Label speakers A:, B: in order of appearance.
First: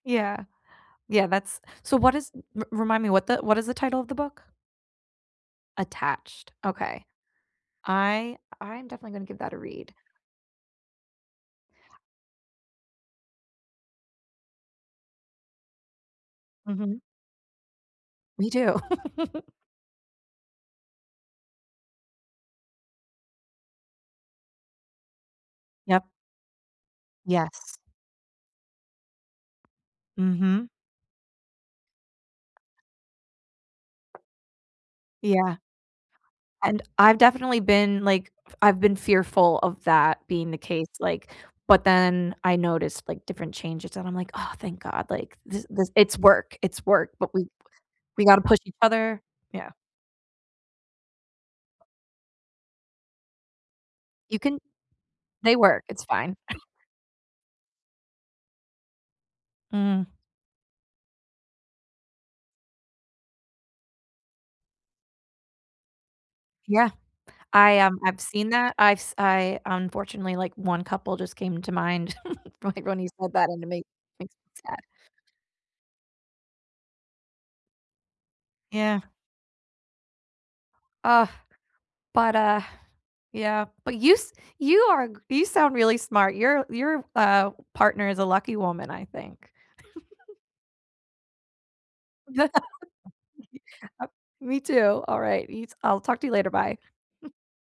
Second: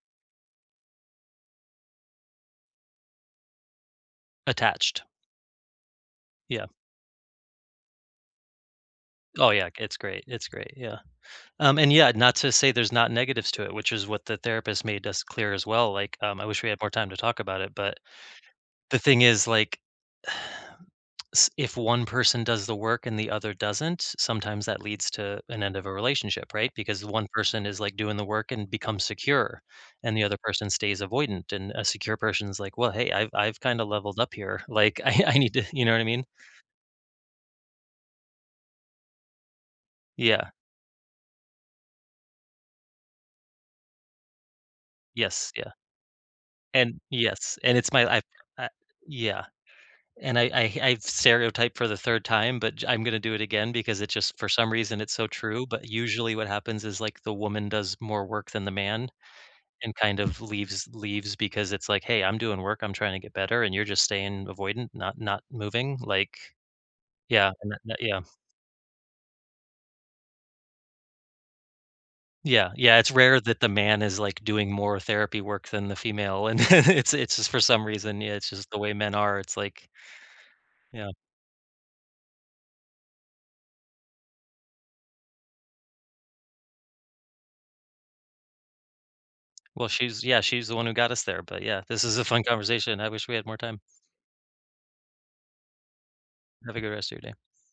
A: Yeah. Yeah, that's so, what is r remind me what the what is the title of the book?
B: Attached.
A: Attached,
B: Yeah.
A: okay. I I'm definitely gonna give
B: Oh,
A: that a
B: yeah,
A: read.
B: it's great, it's great, yeah. Um, and, yeah, not to say there's not negatives to it, which is what the therapist made us clear, as well, like, um, I wish we had more
A: Mhm.
B: time to talk about it, but,
A: We do.
B: the thing is, like s if one person does the work and the other doesn't, sometimes that leads to an end of a
A: Yep.
B: relationship, right? Because one person
A: Yes.
B: is, like, doing the work and becomes secure, and, the other
A: Mhm.
B: person stays avoidant, and a secure person is like, "Well, hey, I've I've kinda leveled up here. Like, I I need
A: Yeah.
B: to" you know what I mean?
A: And, I've definitely been f like, I've been fearful of that
B: Yeah.
A: being the case, like but then I noticed, like, different changes, and I'm like, "Ah, thank God," like,
B: Yes,
A: this
B: yeah.
A: this it's work, it's
B: And
A: work, but we
B: yes, and it's my I've
A: we gotta push
B: I
A: each other,
B: yeah.
A: yeah.
B: And I I I've stereotyped for the 3rd time, but j I'm gonna do it again because it just,
A: You
B: for
A: can
B: some reason, it's so
A: they
B: true,
A: work,
B: but
A: it's
B: usually
A: fine.
B: what happens is, like, the woman does more work than the man, and,
A: Mm.
B: kind of leaves leaves because, it's like, "Hey, I'm doing work, I'm trying to get better, and you're just staying avoidant not not moving, like"
A: Yeah.
B: yeah, and
A: I,
B: that that
A: um,
B: yeah.
A: I've seen that. I've s I unfortunately, like, one couple just came to mind,
B: Yeah.
A: like,
B: Yeah,
A: when you
B: it's
A: said
B: rare
A: that,
B: that
A: and it
B: the
A: ma makes
B: man is,
A: me
B: like, doing
A: sad.
B: more therapy work than the female, and it's it's for some reason yeah, it's just the way
A: Yeah.
B: men are, it's like yeah.
A: Ugh. But, uh yeah. But, you s you are g you sound really smart, your your, uh, partner is a lucky woman, I think.
B: Well, she's yeah, she's the one who got us there, but yeah, this is a fun conversation, I wish we had more time.
A: Me too, alright, you t I'll talk to you later,
B: Have
A: bye.
B: a good rest of your day.